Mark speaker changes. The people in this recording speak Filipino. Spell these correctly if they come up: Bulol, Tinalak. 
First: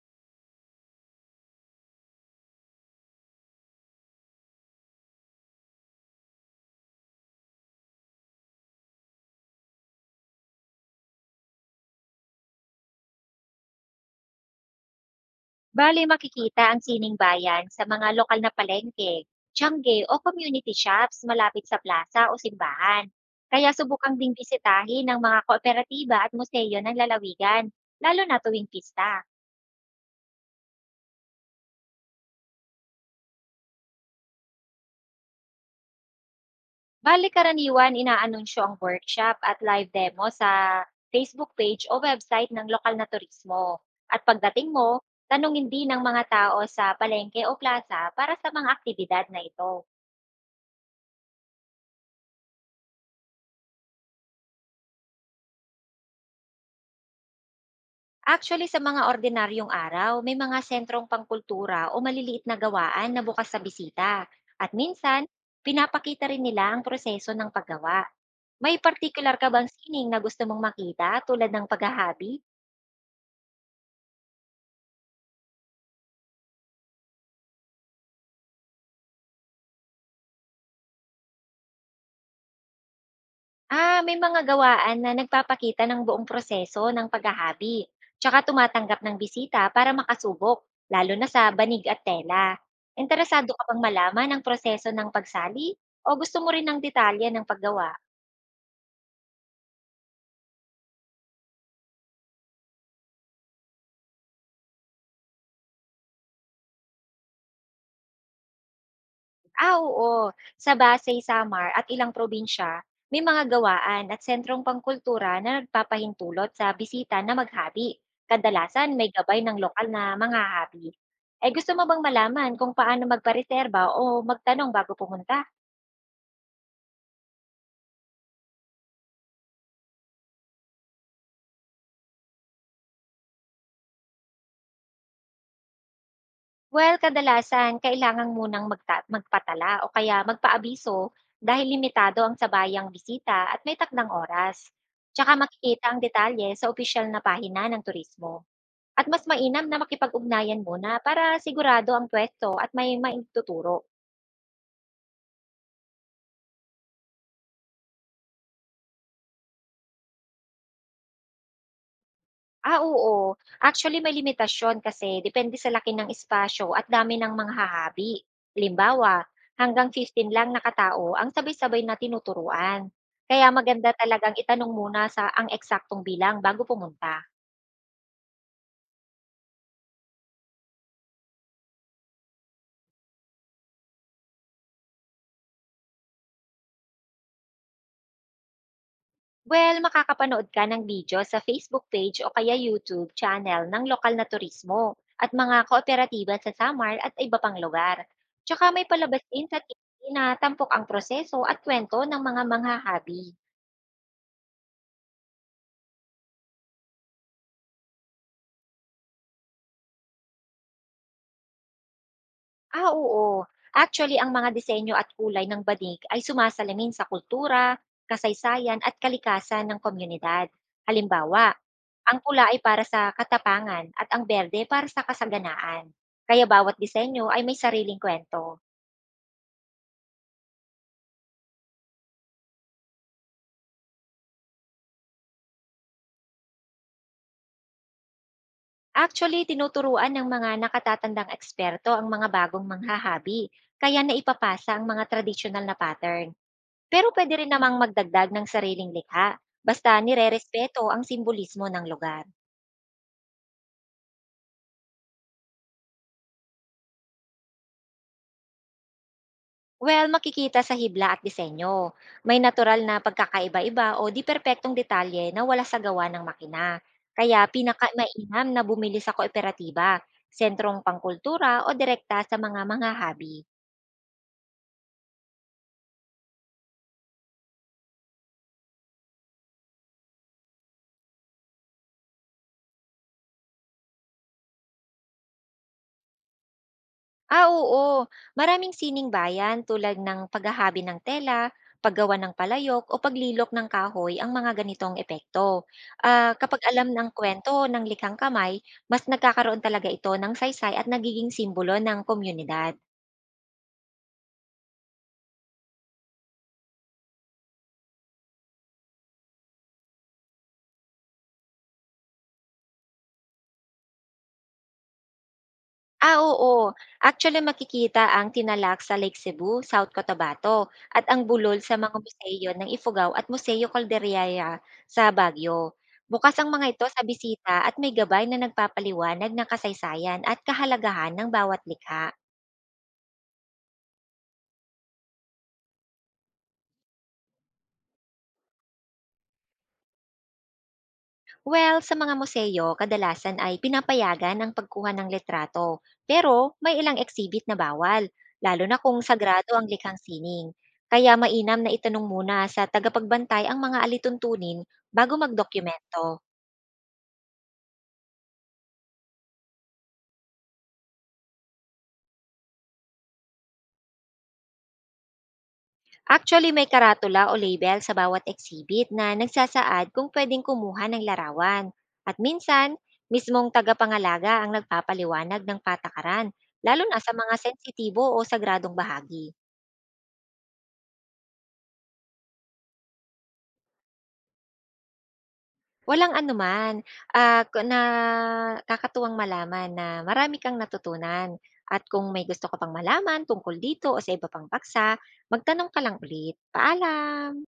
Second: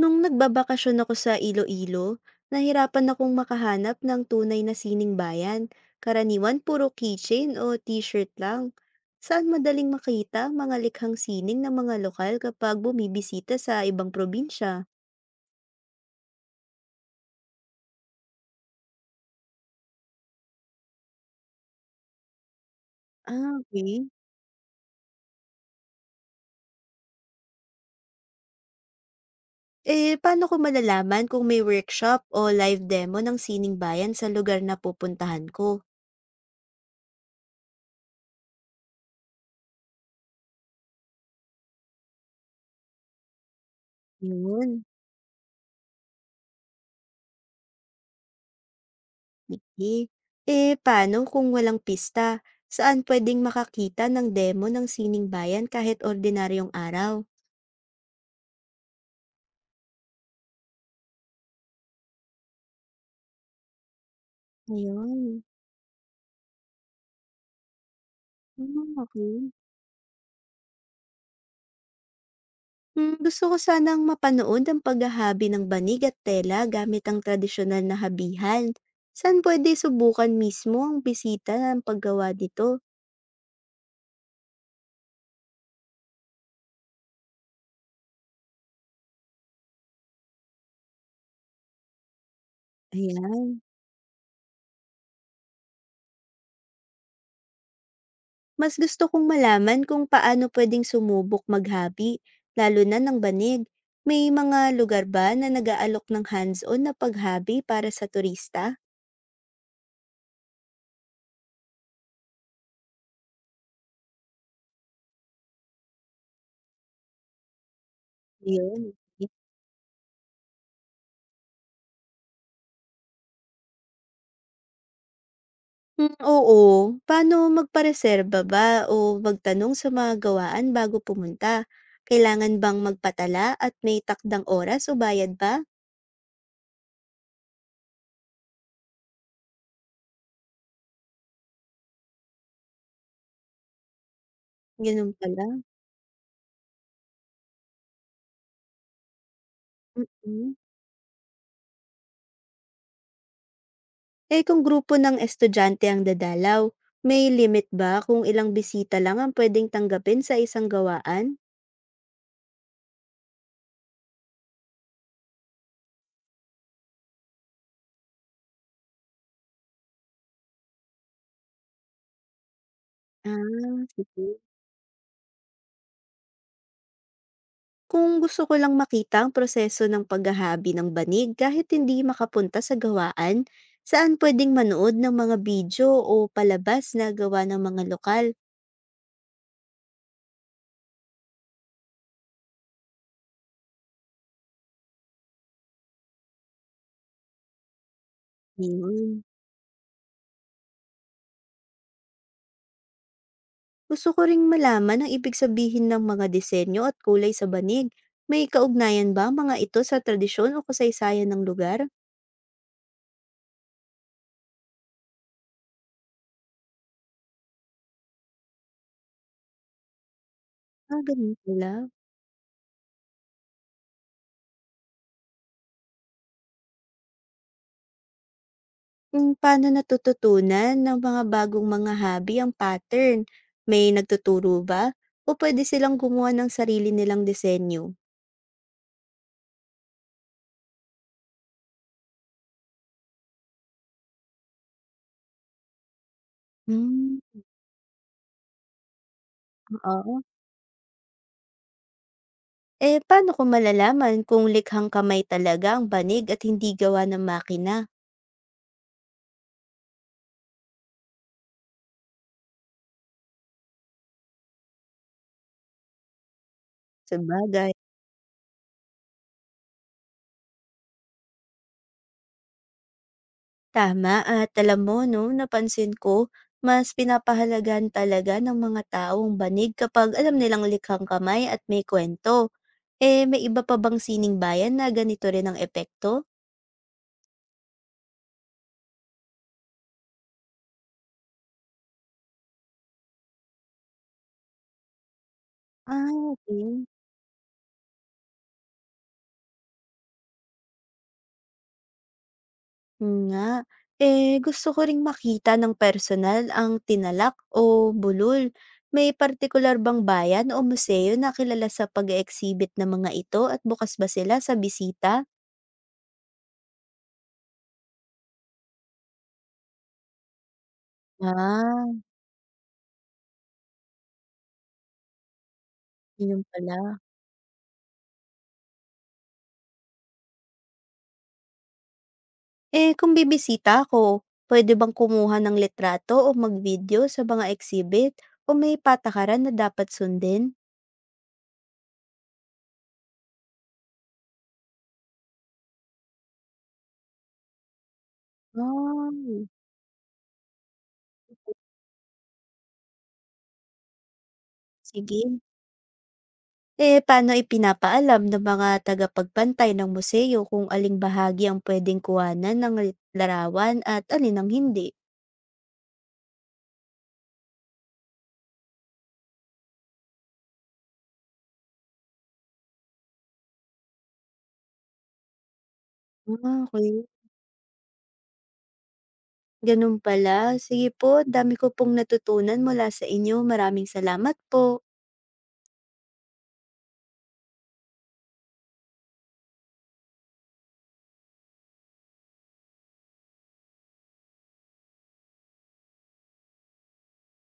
Speaker 1: Nung nagbabakasyon ako sa Iloilo, nahirapan akong makahanap ng tunay na sining bayan. Karaniwan puro keychain o t-shirt lang. Saan madaling makita mga likhang sining ng mga lokal kapag bumibisita sa ibang probinsya?
Speaker 2: Bale makikita ang sining bayan sa mga lokal na palengke, tiyangge o community shops malapit sa plaza o simbahan.
Speaker 1: Ah,
Speaker 2: Kaya
Speaker 1: okay.
Speaker 2: subukang ding bisitahin ng mga kooperatiba at museo ng lalawigan, lalo na tuwing pista.
Speaker 1: Eh, paano ko malalaman kung may workshop o live demo ng sining bayan sa lugar na pupuntahan ko?
Speaker 2: Bale karaniwan inaanunsyo ang workshop at live demo sa Facebook page o website ng lokal na turismo. At pagdating
Speaker 1: Yun.
Speaker 2: mo, tanungin din ng mga tao sa palengke o plaza para sa mga aktibidad na ito.
Speaker 1: Sige. Eh, paano kung walang pista? Saan pwedeng makakita ng demo ng sining bayan kahit ordinaryong araw?
Speaker 2: Actually, sa mga ordinaryong araw, may mga sentrong pangkultura o maliliit na gawaan na bukas sa bisita. At minsan,
Speaker 1: Ayun.
Speaker 2: pinapakita rin nila ang proseso ng paggawa. May
Speaker 1: Hmm,
Speaker 2: particular ka
Speaker 1: okey.
Speaker 2: bang sining na gusto mong makita tulad ng paghahabi?
Speaker 1: Hmm, gusto ko sanang mapanood ang paghahabi ng banig at tela gamit ang tradisyonal na habihan. Saan pwede subukan mismo ang bisita ng paggawa dito?
Speaker 2: Ah, may mga gawaan na nagpapakita ng buong proseso ng paghahabi. Tsaka tumatanggap ng bisita para makasubok, lalo na sa banig at tela.
Speaker 1: Ayan.
Speaker 2: Interesado ka bang malaman ang proseso ng pagsali? O gusto mo rin ng detalye ng paggawa?
Speaker 1: Mas gusto kong malaman kung paano pwedeng sumubok maghabi, lalo na ng banig. May mga lugar ba na nag-aalok ng hands-on na paghabi para sa turista?
Speaker 2: Ah, oo. Sa Pasay, Samar at ilang probinsya, may mga gawaan at sentrong pangkultura na nagpapahintulot sa bisita na maghabi. Kadalasan
Speaker 1: Yun.
Speaker 2: may gabay ng lokal na mga habi. Eh gusto mo bang malaman kung paano magpareserba o magtanong bago pumunta?
Speaker 1: Mm, oo. Paano magpareserba ba o magtanong sa mga gawaan bago pumunta? Kailangan bang magpatala at may takdang oras o bayad ba?
Speaker 2: Well, kadalasan kailangan munang magpatala o kaya magpaabiso dahil limitado ang sabayang bisita at may takdang oras.
Speaker 1: Ganun
Speaker 2: Tsaka
Speaker 1: pala.
Speaker 2: makikita ang detalye sa opisyal na pahina ng turismo. At mas mainam na
Speaker 1: Mm-mm.
Speaker 2: makipag-ugnayan muna para sigurado ang pwesto at may maituturo.
Speaker 1: Eh kung grupo ng estudyante ang dadalaw, may limit ba kung ilang bisita lang ang pwedeng tanggapin sa isang gawaan?
Speaker 2: Ah, oo. Actually, may limitasyon kasi depende sa laki ng espasyo at dami ng mga hahabi. Halimbawa, hanggang 15 lang nakatao ang sabay-sabay na tinuturuan. Kaya
Speaker 1: Ah,
Speaker 2: maganda talagang
Speaker 1: sige.
Speaker 2: itanong muna sa ang eksaktong bilang bago pumunta.
Speaker 1: Kung gusto ko lang makita ang proseso ng paghahabi ng banig kahit hindi makapunta sa gawaan, saan pwedeng manood ng mga video o palabas na gawa ng mga lokal?
Speaker 2: Well, makakapanood ka ng video sa Facebook page o kaya YouTube channel ng lokal na turismo at mga kooperatiba sa Samar at iba pang lugar. Tsaka may palabas
Speaker 1: Yun.
Speaker 2: din sa TV na tampok ang proseso at kwento ng mga manghahabi.
Speaker 1: Gusto ko ring malaman ang ibig sabihin ng mga disenyo at kulay sa banig. May kaugnayan ba ang mga ito sa tradisyon o kasaysayan ng lugar?
Speaker 2: Ah, oo. Actually, ang mga disenyo at kulay ng banig ay sumasalamin sa kultura, kasaysayan at kalikasan ng komunidad.
Speaker 1: Ah, ganun
Speaker 2: Halimbawa,
Speaker 1: pala.
Speaker 2: ang pula ay para sa katapangan at ang berde para sa kasaganaan. Kaya bawat disenyo ay may sariling kwento.
Speaker 1: Kung paano natututunan ng mga bagong hobby ang pattern? May nagtuturo ba? O pwede silang gumawa ng sarili nilang disenyo?
Speaker 2: Actually, tinuturuan ng mga nakatatandang eksperto ang mga bagong manghahabi, kaya naipapasa ang mga traditional na pattern. Pero
Speaker 1: Hmm.
Speaker 2: pwede rin namang magdagdag ng sariling likha, basta
Speaker 1: Oo.
Speaker 2: nirerespeto ang simbolismo ng lugar.
Speaker 1: Eh, paano ko malalaman kung likhang kamay talaga ang banig at hindi gawa ng makina?
Speaker 2: Well, makikita sa hibla at disenyo. May natural na pagkakaiba-iba o di perpektong detalye na wala sa gawa ng makina. Kaya
Speaker 1: Sabagay.
Speaker 2: pinakamainam na bumili sa kooperatiba, sentrong pangkultura o direkta sa mga habi.
Speaker 1: Tama, at alam mo, no, napansin ko, mas pinapahalagan talaga ng mga taong banig kapag alam nilang likhang kamay at may kwento. Eh, may iba pa bang sining bayan na ganito rin ang epekto?
Speaker 2: Ah, oo. Maraming sining bayan tulad ng paghahabi ng tela, paggawa ng palayok o paglilok ng kahoy ang mga ganitong epekto.
Speaker 1: Ah,
Speaker 2: Ah, kapag
Speaker 1: okay.
Speaker 2: alam ng kwento ng likhang kamay, mas nagkakaroon talaga ito ng saysay at nagiging simbolo ng komunidad.
Speaker 1: Yun nga. Eh, gusto ko ring makita ng personal ang Tinalak o Bulol. May partikular bang bayan o museo na kilala sa pag exhibit ng mga ito at bukas ba sila sa bisita?
Speaker 2: Ah, oo. Actually, makikita ang Tinalak sa Lake Cebu, South Cotabato, at ang Bulol sa
Speaker 1: Ah,
Speaker 2: mga museo ng Ifugao at Museo Calderaya sa Baguio. Bukas
Speaker 1: yun
Speaker 2: ang mga ito
Speaker 1: pala.
Speaker 2: sa bisita at may gabay na nagpapaliwanag ng kasaysayan at kahalagahan ng bawat likha.
Speaker 1: Eh, kung bibisita ako, pwede bang kumuha ng litrato o mag-video sa mga exhibit o may patakaran na dapat sundin?
Speaker 2: Well, sa mga museo, kadalasan ay pinapayagan ang pagkuha ng litrato. Pero may ilang exhibit na bawal, lalo na kung
Speaker 1: Ah,
Speaker 2: sagrado ang likhang sining. Kaya mainam na itanong muna sa tagapagbantay ang mga alituntunin bago
Speaker 1: sige.
Speaker 2: magdokumento.
Speaker 1: Eh, paano ipinapaalam ng mga tagapagbantay ng museo kung aling bahagi ang pwedeng kuhanan ng larawan at alin ang hindi?
Speaker 2: Actually, may karatula o label sa bawat exhibit na nagsasaad kung pwedeng kumuha ng larawan. At minsan, mismong tagapangalaga ang nagpapaliwanag ng patakaran,
Speaker 1: Ah,
Speaker 2: lalo na
Speaker 1: okey.
Speaker 2: sa mga sensitibo o sagradong bahagi.
Speaker 1: Gano'n pala. Sige po, dami ko pong natutunan mula sa inyo. Maraming salamat po.
Speaker 2: Walang anuman, ah, ku nakakatuwang malaman na marami kang natutunan, at kung may gusto ka pang malaman tungkol dito o sa iba pang paksa, magtanong ka lang ulit. Paalam.